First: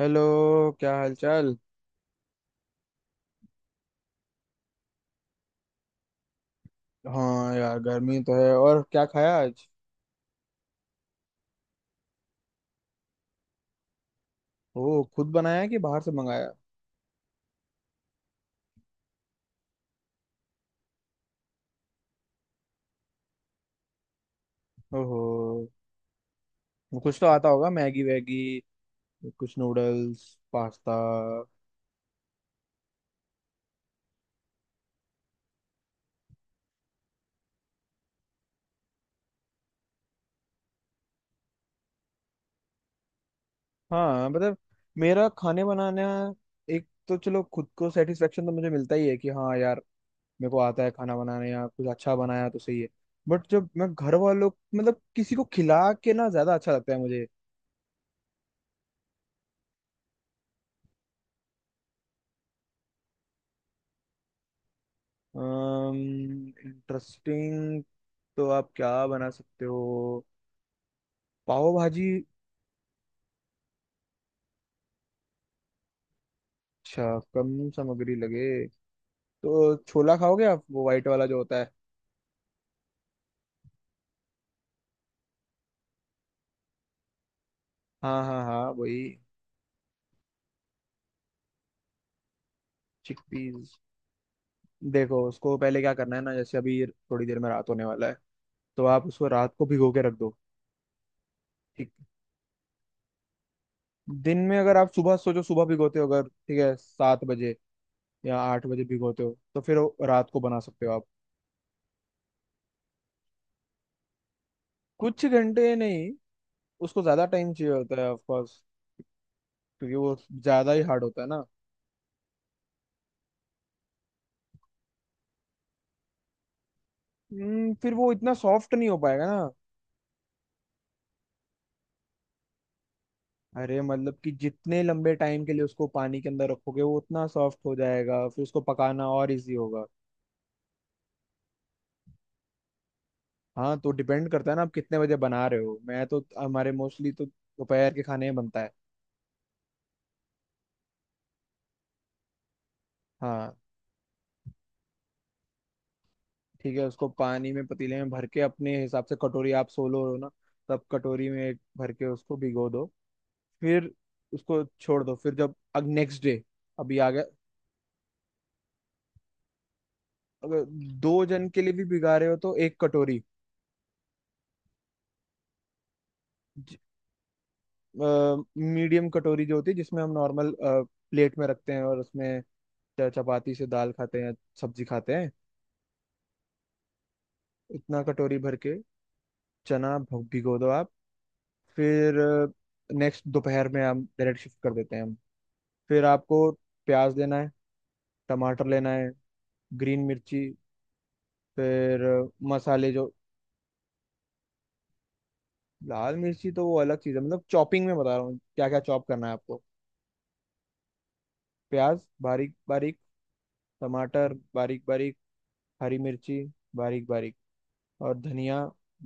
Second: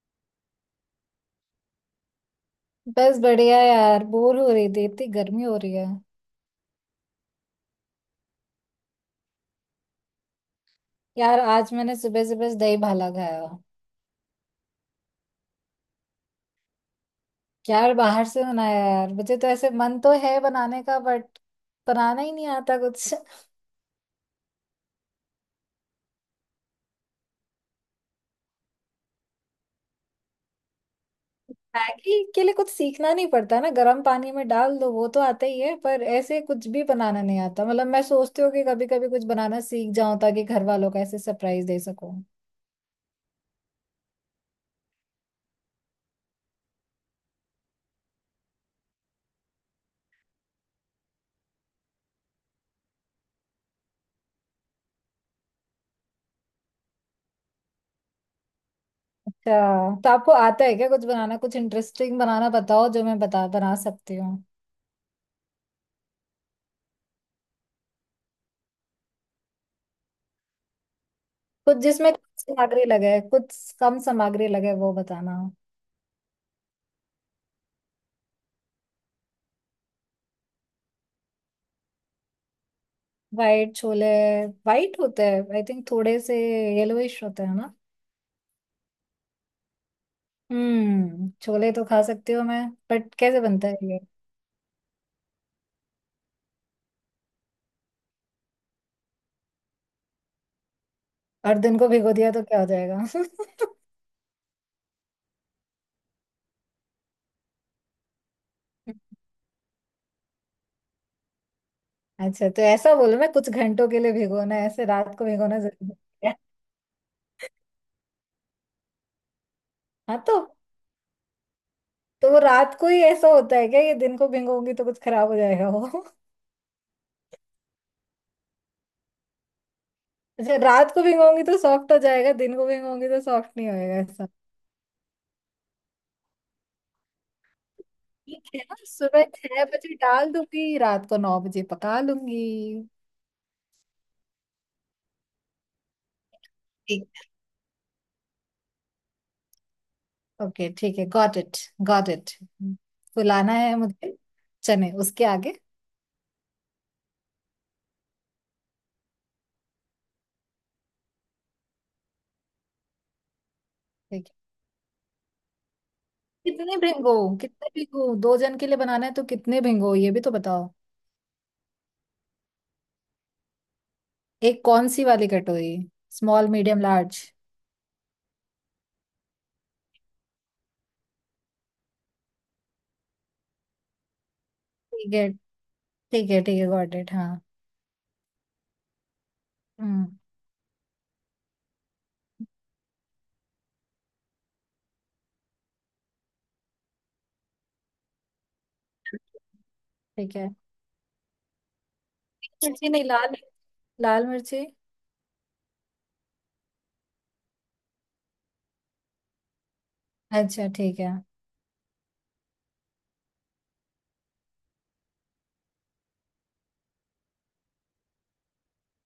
Hello. क्या हालचाल। बस बढ़िया यार। बोर हो रही थी, इतनी गर्मी हो रही है। हाँ यार, गर्मी तो है। और क्या खाया आज? यार आज मैंने सुबह सुबह दही भाला खाया। ओह, खुद बनाया कि बाहर से मंगाया? क्या बाहर से बनाया यार, मुझे तो ऐसे मन तो है बनाने का बट बनाना ही नहीं आता कुछ। ओहो, कुछ तो आता होगा, मैगी वैगी, कुछ नूडल्स, पास्ता। मैगी के लिए कुछ सीखना नहीं पड़ता ना, गर्म पानी में डाल दो, वो तो आता ही है। पर ऐसे कुछ भी बनाना नहीं आता। मतलब मैं सोचती हूँ कि कभी कभी कुछ बनाना सीख जाऊं ताकि घर वालों का ऐसे सरप्राइज दे सकूं। हाँ, मतलब मेरा खाने बनाना, एक तो चलो खुद को सेटिस्फेक्शन तो मुझे मिलता ही है कि हाँ यार, मेरे को आता है खाना बनाने, या कुछ अच्छा बनाया तो सही है। बट जब मैं घर वालों, मतलब किसी को खिला के ना, ज्यादा अच्छा लगता है मुझे। अच्छा, तो आपको आता है क्या कुछ बनाना? कुछ इंटरेस्टिंग बनाना बताओ जो मैं बता बना सकती हूँ। इंटरेस्टिंग? तो आप क्या बना सकते हो? पाव कुछ भाजी। जिसमें कम सामग्री लगे, कुछ कम सामग्री लगे वो बताना। अच्छा, कम सामग्री लगे, तो छोला खाओगे आप? वो वाइट वाला जो होता है। वाइट छोले? वाइट होते हैं आई थिंक, थोड़े से येलोइश होते हैं ना? हाँ हाँ हाँ, वही। हम्म, छोले तो खा सकती हूँ मैं, बट कैसे बनता चिकपीस। है ये? देखो, उसको पहले क्या करना है ना, जैसे अभी थोड़ी देर में रात होने वाला है, तो आप उसको रात को भिगो के रख दो। और दिन को ठीक। भिगो दिया तो क्या हो जाएगा? दिन में अगर आप सुबह सोचो, सुबह भिगोते हो, अगर ठीक है 7 बजे या 8 बजे भिगोते हो, तो फिर वो रात को बना सकते हो आप। अच्छा, तो ऐसा बोलो मैं कुछ घंटों के लिए भिगोना है, ऐसे रात कुछ को भिगोना घंटे जरूरी नहीं, है? उसको ज्यादा टाइम चाहिए होता है ऑफ, क्योंकि वो हाँ ज्यादा ही हार्ड होता है ना। तो वो रात को ही ऐसा होता है क्या? ये दिन को भिगोंगी तो कुछ खराब हो जाएगा वो? फिर वो इतना सॉफ्ट नहीं हो पाएगा ना। अच्छा, रात को भिगोंगी तो सॉफ्ट हो जाएगा, दिन को भिगोंगी तो सॉफ्ट नहीं अरे मतलब होएगा। कि जितने लंबे टाइम के लिए उसको पानी के अंदर रखोगे, वो उतना सॉफ्ट हो जाएगा, फिर ठीक उसको है ना, पकाना सुबह और इजी छह होगा। बजे डाल दूंगी, रात को 9 बजे पका लूंगी। हाँ, तो डिपेंड करता है ना, आप कितने बजे बना रहे हो। मैं तो हमारे ठीक मोस्टली तो दोपहर के खाने में बनता है। है। ओके, ठीक है, गॉट इट। Got it. फुलाना हाँ। है मुझे चने, उसके आगे? ठीक है, उसको पानी में पतीले में भर के, अपने हिसाब से कटोरी, आप सोलो हो ना, तब कटोरी में भर के उसको भिगो दो। फिर ठीक है, उसको छोड़ दो, फिर जब अब नेक्स्ट डे, कितने अभी आ भिंगो? गया। कितने भिंगो, दो जन के लिए बनाना है तो कितने भिंगो ये भी तो अगर बताओ। दो जन के लिए भी भिगा रहे हो, तो 1 कटोरी। एक कौन सी वाली कटोरी, स्मॉल, मीडियम, लार्ज? मीडियम कटोरी जो होती है, जिसमें हम नॉर्मल प्लेट में रखते हैं, और उसमें चपाती से दाल खाते हैं, सब्जी खाते ठीक हैं। है, ठीक है, ठीक है, गॉट इट, हाँ। इतना कटोरी भर के चना हम्म। भिगो दो आप। फिर नेक्स्ट दोपहर में हम डायरेक्ट शिफ्ट कर देते हैं हम। फिर आपको प्याज लेना है, टमाटर लेना है, ग्रीन ठीक मिर्ची। है। फिर मिर्ची मसाले नहीं, जो। लाल, लाल मिर्ची। लाल मिर्ची तो वो अलग चीज़ है, मतलब चॉपिंग में बता रहा हूँ क्या क्या चॉप करना है आपको। अच्छा, ठीक है। प्याज बारीक बारीक, टमाटर बारीक बारीक, हरी मिर्ची बारीक बारीक, और धनिया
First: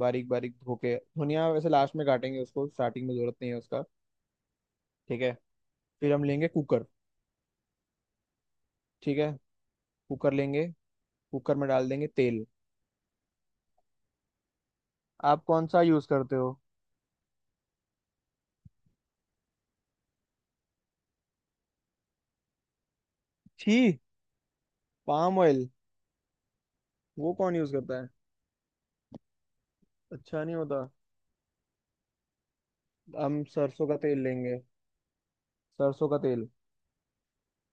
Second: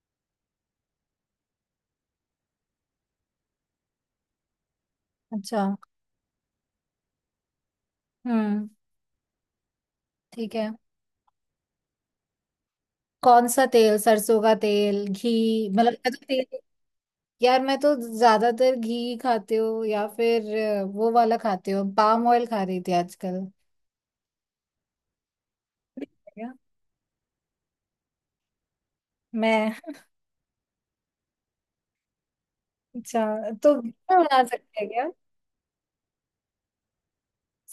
बारीक बारीक धो के। धनिया वैसे लास्ट में काटेंगे, उसको स्टार्टिंग में जरूरत नहीं है उसका। ठीक है, अच्छा। फिर हम लेंगे कुकर। हम्म। ठीक है, कुकर ठीक लेंगे। है। कुकर में डाल देंगे तेल। कौन सा तेल, सरसों का तेल, घी, आप कौन सा मतलब यूज मैं तो करते हो? तेल। यार मैं तो ज्यादातर घी खाती हूँ, या फिर वो वाला खाती हूँ, पाम ऑयल खा रही थी आजकल। छी, पाम ऑयल? क्या? वो कौन यूज करता है? मैं। अच्छा नहीं होता। अच्छा, हम तो सरसों घी का तेल में बना लेंगे। सकते हैं क्या? सरसों का तेल।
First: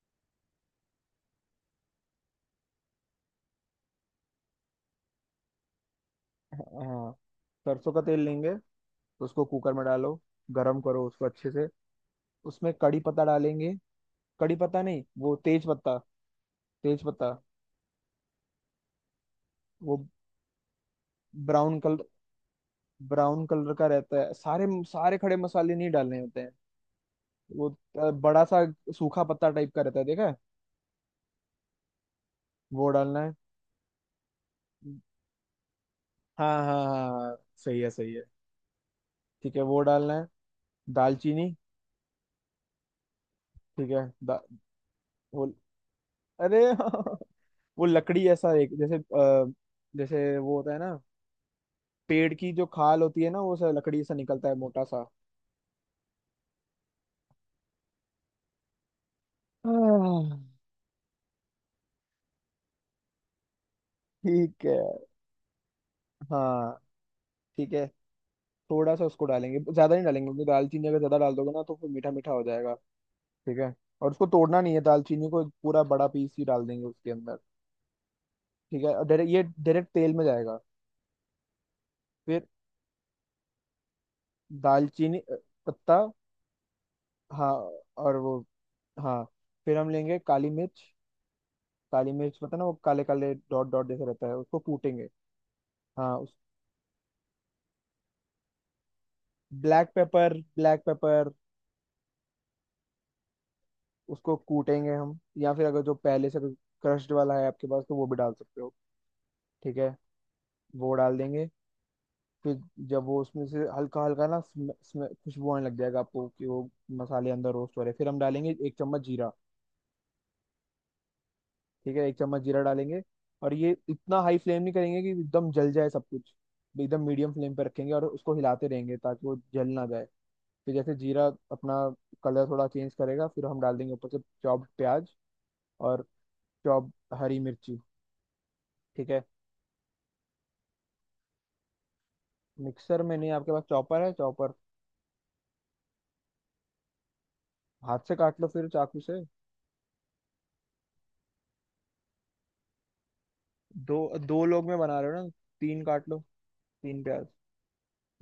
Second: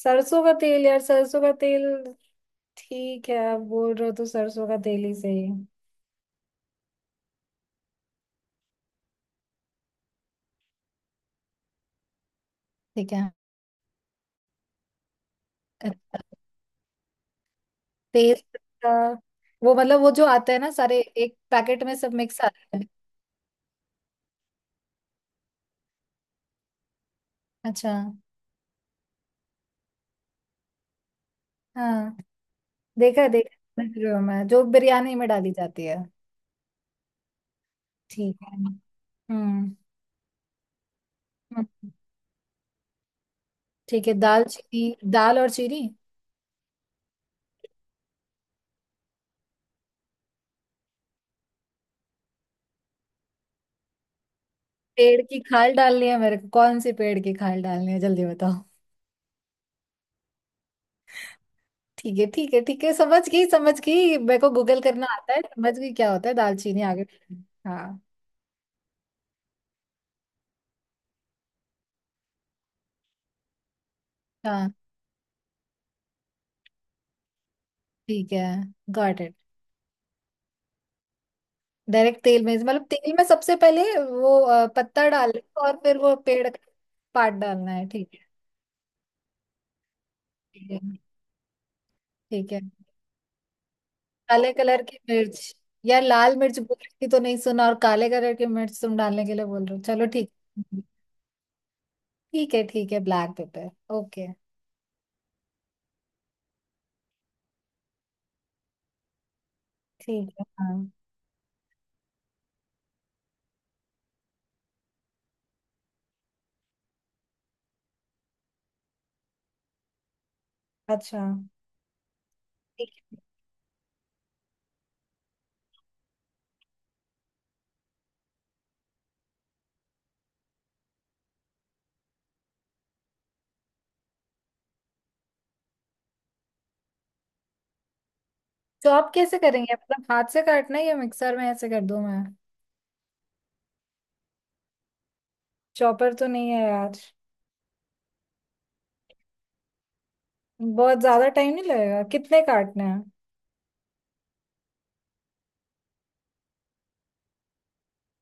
सरसों का तेल यार, सरसों का तेल। ठीक है, आप बोल रहे हो तो सरसों का तेल ही सही। हाँ, सरसों का तेल लेंगे। उसको कुकर में डालो, गरम करो उसको अच्छे से। उसमें कड़ी ठीक पत्ता है। डालेंगे। कड़ी पत्ता नहीं, वो तेज पत्ता। अच्छा, तेज पत्ता। तेज पत्ता। वो मतलब वो वो जो आता है ना, सारे एक ब्राउन पैकेट में कलर सब मिक्स आता है? ब्राउन कलर का रहता है। सारे सारे खड़े मसाले नहीं डालने होते हैं। वो अच्छा। बड़ा सा सूखा पत्ता टाइप का रहता है, देखा है? हाँ। वो डालना है। देखा है, समझ रही हूँ मैं, जो बिरयानी में डाली जाती है। हाँ हाँ हाँ हाँ, सही है सही है। ठीक है। ठीक है, हम्म। वो डालना है। दालचीनी। हम्म, ठीक है। ठीक है। दाल चीनी, दाल वो, और चीनी? अरे वो लकड़ी ऐसा एक, जैसे जैसे वो होता है ना, पेड़ की जो खाल होती है ना, वो सा लकड़ी ऐसा निकलता है मोटा सा। पेड़ की खाल डालनी है मेरे को? कौन सी पेड़ की खाल डालनी है जल्दी बताओ। आह। ठीक है, ठीक है, ठीक है, समझ गई, समझ गई, मेरे को ठीक है। गूगल करना आता है, समझ गई क्या होता है दाल हाँ। चीनी, आगे। ठीक है, हाँ। थोड़ा सा उसको डालेंगे, ज्यादा नहीं डालेंगे, क्योंकि दालचीनी अगर ज्यादा डाल दोगे ना तो फिर मीठा मीठा हो जाएगा। ठीक है। और उसको तोड़ना हाँ, नहीं है, दालचीनी को पूरा बड़ा पीस ही डाल देंगे उसके अंदर। ठीक है। ठीक है। और गॉट इट। डायरेक्ट तेल में जाएगा। डायरेक्ट तेल फिर में मतलब तेल में सबसे पहले वो पत्ता दालचीनी, डालना है और फिर पत्ता। वो पेड़ का पार्ट हाँ, डालना है, ठीक और है। वो, हाँ, फिर हम लेंगे काली ठीक है। मिर्च। काली मिर्च, ठीक पता है। ना, वो काले काले डॉट डॉट जैसे रहता है, काले उसको कलर की कूटेंगे। मिर्च? यार हाँ, उस लाल मिर्च बोल रही थी तो नहीं सुना, और काले कलर की मिर्च तुम डालने के लिए बोल रहे हो, ब्लैक चलो ठीक। Pepper, black pepper. ठीक है, ठीक है, ब्लैक पेपर। ओके। उसको कूटेंगे हम, या फिर अगर जो पहले से क्रश्ड वाला है आपके पास तो वो भी डाल सकते हो। ठीक है, ठीक है, हाँ। वो डाल देंगे। फिर जब वो उसमें से हल्का हल्का ना खुशबू आने लग जाएगा आपको कि वो मसाले अंदर रोस्ट हो रहे हैं, फिर हम डालेंगे 1 चम्मच जीरा। अच्छा। ठीक है, 1 चम्मच जीरा ठीक डालेंगे। है। और ये इतना हाई फ्लेम नहीं करेंगे कि एकदम जल जाए सब कुछ, एकदम मीडियम फ्लेम पर रखेंगे और उसको हिलाते रहेंगे ताकि वो जल ना जाए। फिर जैसे जीरा अपना कलर थोड़ा चेंज करेगा, फिर हम डाल देंगे ऊपर से चॉप्ड प्याज और चॉप हरी मिर्ची। ठीक चॉप है, कैसे करेंगे, मतलब हाथ से काटना है या मिक्सर में ऐसे कर दूं मैं? मिक्सर में नहीं, आपके पास चॉपर है, चॉपर। चॉपर तो नहीं है यार। हाथ से काट लो फिर चाकू से। बहुत ज्यादा टाइम नहीं लगेगा, कितने काटने हैं? दो, दो लोग में बना रहे हो ना, तीन काट लो, तीन प्याज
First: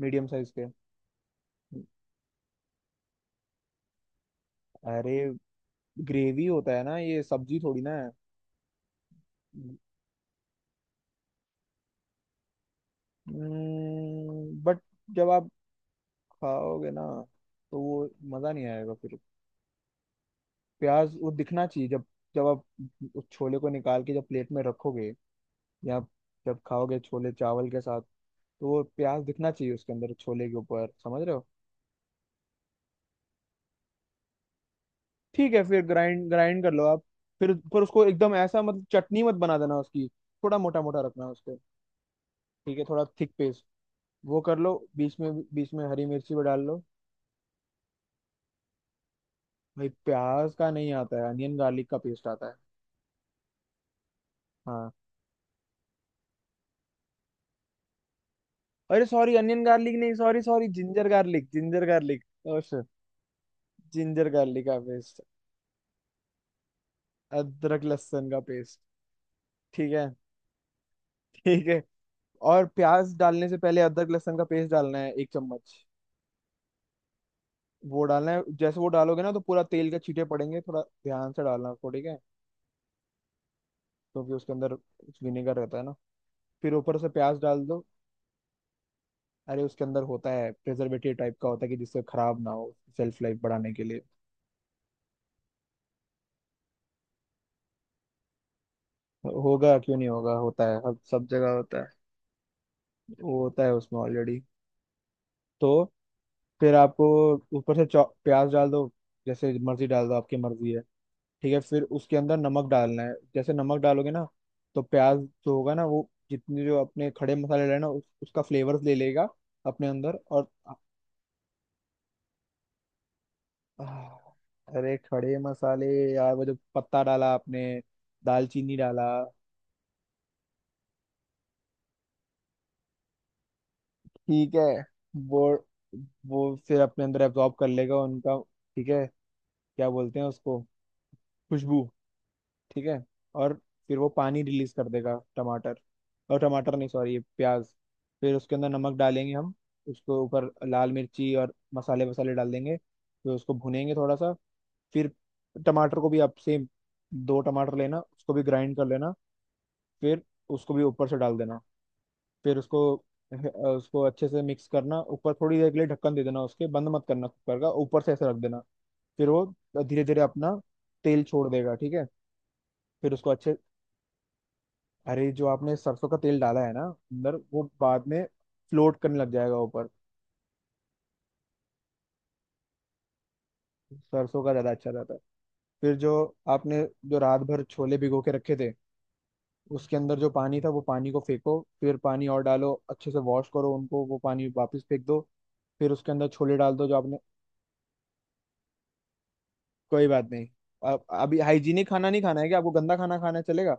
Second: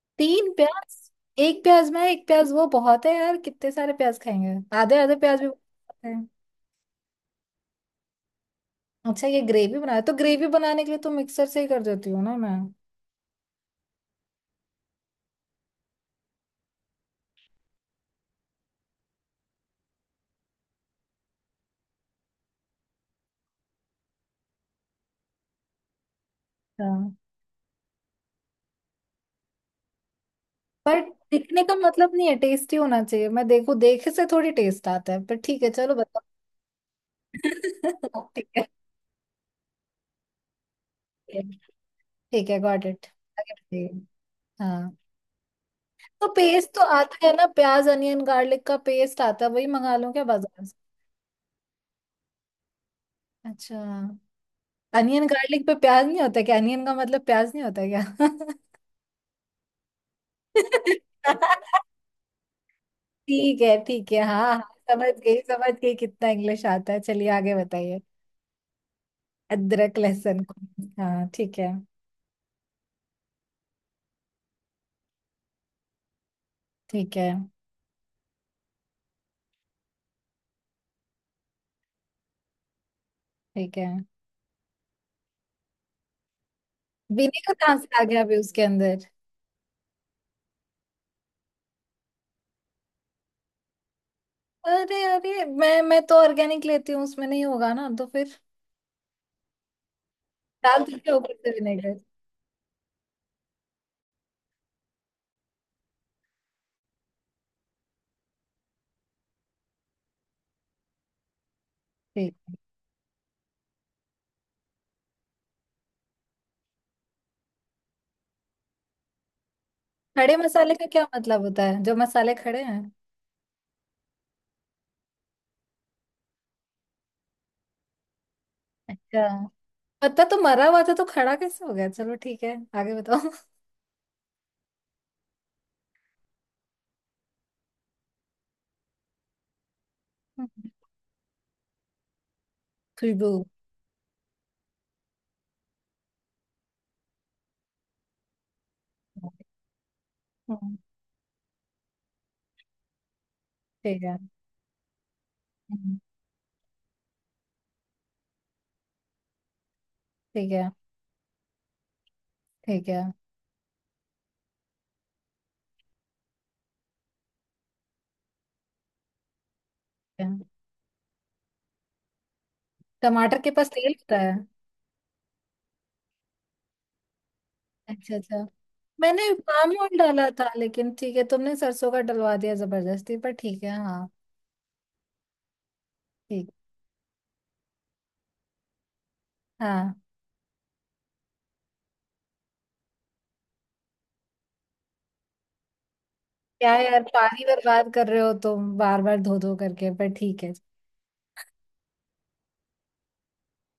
मीडियम साइज तीन के। प्याज? एक प्याज मैं, एक प्याज वो, बहुत है यार, कितने सारे प्याज खाएंगे, आधे अरे आधे प्याज भी बहुत है। ग्रेवी होता है ना, ये सब्जी थोड़ी ना है। अच्छा ये ग्रेवी बनाए, तो ग्रेवी बनाने के लिए तो मिक्सर से ही कर देती हूँ ना मैं। बट जब आप खाओगे ना, तो वो मज़ा नहीं आएगा फिर। प्याज वो दिखना चाहिए, जब जब आप उस छोले को निकाल के जब प्लेट में रखोगे, या जब खाओगे हाँ। छोले चावल के साथ, तो वो प्याज दिखना चाहिए उसके अंदर, छोले के ऊपर, पर समझ रहे हो। दिखने का मतलब नहीं है, टेस्टी होना चाहिए, मैं देखो देखे से थोड़ी टेस्ट आता है, पर ठीक है, ठीक है फिर चलो बताओ। ग्राइंड ग्राइंड कर लो आप, फिर पर उसको एकदम ठीक ऐसा, है, मतलब चटनी मत बना देना उसकी। थोड़ा मोटा मोटा रखना उसको। ठीक है, ठीक है, गॉट थोड़ा इट। थिक आगे पेस्ट, बताइए। वो कर लो, हाँ। बीच में हरी तो मिर्ची भी डाल पेस्ट तो लो। आता है ना, प्याज अनियन गार्लिक का पेस्ट आता है, वही भाई मंगा लो क्या प्याज बाजार का से? नहीं आता है, अनियन गार्लिक का पेस्ट आता है। अच्छा, हाँ। अनियन गार्लिक पे प्याज नहीं होता क्या, अनियन का मतलब प्याज नहीं होता क्या? अरे सॉरी, अनियन गार्लिक नहीं, sorry sorry, ginger garlic, ginger garlic. Oh, ठीक है, ठीक है, जिंजर हाँ हाँ। गार्लिक का समझ पेस्ट, गई, समझ गई, कितना इंग्लिश आता है, चलिए आगे अदरक बताइए। लहसुन का पेस्ट। ठीक अदरक है। लहसुन को, हाँ ठीक ठीक है। है, और प्याज डालने से पहले अदरक लहसुन का पेस्ट डालना है, 1 चम्मच। ठीक है। वो डालना है, जैसे वो डालोगे ना तो पूरा तेल के छींटे पड़ेंगे, थोड़ा ध्यान से डालना उसको, ठीक है। ठीक है। क्योंकि उसके अंदर विनेगर रहता है ना। फिर ऊपर से प्याज विनेगर डाल कहाँ दो। से आ गया अभी उसके अंदर? अरे उसके अंदर होता है, प्रिजर्वेटिव टाइप का होता है कि जिससे खराब ना हो, सेल्फ लाइफ बढ़ाने के लिए। अरे अरे, मैं तो ऑर्गेनिक लेती हूँ, उसमें नहीं होगा ना तो फिर। होगा, क्यों नहीं होगा, होता है डाल अब दीजिए सब ऊपर जगह से होता है। विनेगर। वो होता है उसमें ऑलरेडी। तो फिर आपको ऊपर से प्याज डाल दो, जैसे मर्जी डाल दो, आपकी मर्जी है। ठीक है, फिर उसके ठीक अंदर है। नमक डालना है, जैसे नमक डालोगे ना तो प्याज जो होगा ना वो, जितने जो अपने खड़े मसाले डाले ना, उसका फ्लेवर ले लेगा अपने अंदर। खड़े और मसाले का क्या मतलब होता है, जो मसाले खड़े हैं? आह, अरे खड़े मसाले यार, वो जो पत्ता डाला आपने, दालचीनी डाला। अच्छा, पत्ता तो मरा हुआ था तो खड़ा कैसे हो गया, चलो ठीक है आगे बताओ। ठीक है, वो वो फिर अपने अंदर एब्जॉर्ब कर लेगा उनका। ठीक है, क्या बोलते हैं उसको, खुशबू। ठीक है। खुशबू। और फिर वो पानी रिलीज कर देगा टमाटर, और टमाटर नहीं सॉरी, प्याज। फिर उसके अंदर नमक डालेंगे हम, उसको ऊपर हम्म, लाल मिर्ची और मसाले वसाले डाल देंगे, फिर उसको भुनेंगे ठीक थोड़ा है। सा। फिर टमाटर हम्म, को भी आप सेम, दो टमाटर लेना, उसको भी ग्राइंड कर लेना। फिर ठीक है। उसको भी ऊपर से डाल देना। फिर उसको ठीक है। ठीक उसको अच्छे से मिक्स करना, ऊपर थोड़ी देर के लिए ढक्कन दे देना उसके, बंद मत करना कुकर का, ऊपर से ऐसे रख देना। फिर वो धीरे धीरे है। अपना तेल छोड़ देगा। ठीक है, फिर उसको टमाटर के अच्छे, पास तेल होता है? अरे जो आपने सरसों का तेल डाला है ना अंदर वो बाद अच्छा, में अच्छा। फ्लोट करने मैंने लग जाएगा पाम ऊपर। ऑयल डाला था लेकिन ठीक है, तुमने सरसों का डलवा दिया जबरदस्ती, पर ठीक है, हाँ। सरसों का ज्यादा अच्छा रहता है। फिर जो ठीक। आपने, जो रात भर छोले भिगो के रखे थे उसके हाँ। अंदर जो पानी था, वो पानी को फेंको, फिर पानी और डालो अच्छे से, वॉश करो उनको, वो पानी वापस फेंक दो। फिर उसके अंदर छोले डाल क्या दो जो यार, आपने, पानी बर्बाद कर रहे हो तुम बार बार धो धो करके, कोई पर बात ठीक नहीं। है। अब अभी हाइजीनिक खाना नहीं खाना है क्या आपको? गंदा खाना खाना है, चलेगा?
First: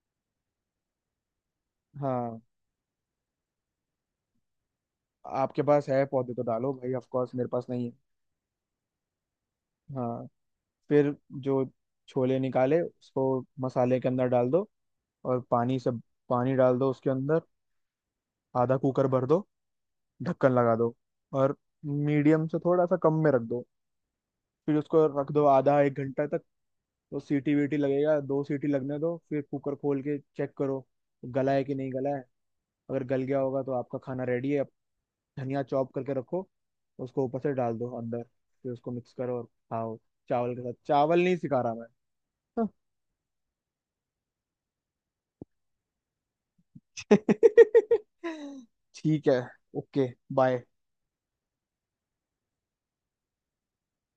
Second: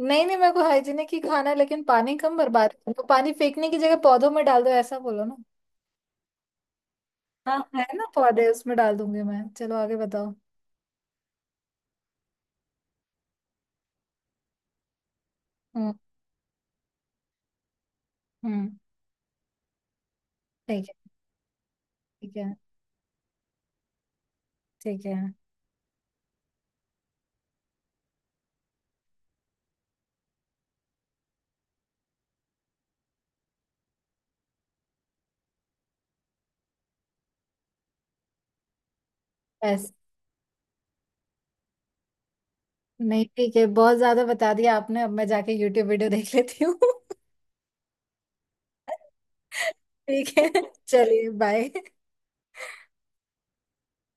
नहीं नहीं, मेरे को हाइजीनिक ही खाना है, लेकिन पानी कम हाँ, बर्बाद करो, तो पानी फेंकने की जगह पौधों में डाल दो ऐसा बोलो ना। आपके पास है पौधे तो डालो भाई, ऑफ कोर्स मेरे हाँ, पास नहीं है है। ना पौधे, उसमें डाल दूंगी मैं, चलो आगे हाँ, बताओ। फिर जो छोले निकाले उसको मसाले के अंदर डाल दो, और पानी हम्म। सब, पानी डाल दो उसके अंदर, आधा हम्म। कुकर भर दो, ढक्कन लगा ठीक दो, है। और ठीक मीडियम है। से थोड़ा सा कम में रख दो। फिर उसको ठीक है। रख दो आधा एक घंटा तक, तो सीटी वीटी लगेगा, 2 सीटी लगने दो, फिर कुकर खोल के चेक करो, गला है कि नहीं गला है, अगर गल गया होगा तो आपका खाना रेडी है अब। धनिया चॉप करके रखो, उसको ऊपर से डाल दो अंदर, फिर उसको मिक्स करो और बस? खाओ, चावल के साथ। चावल नहीं सिखा रहा मैं, हाँ। नहीं ठीक है, बहुत ज्यादा बता दिया आपने, अब मैं जाके यूट्यूब वीडियो देख लेती हूँ। ठीक है। ओके। ठीक है। बाय। चलिए बाय।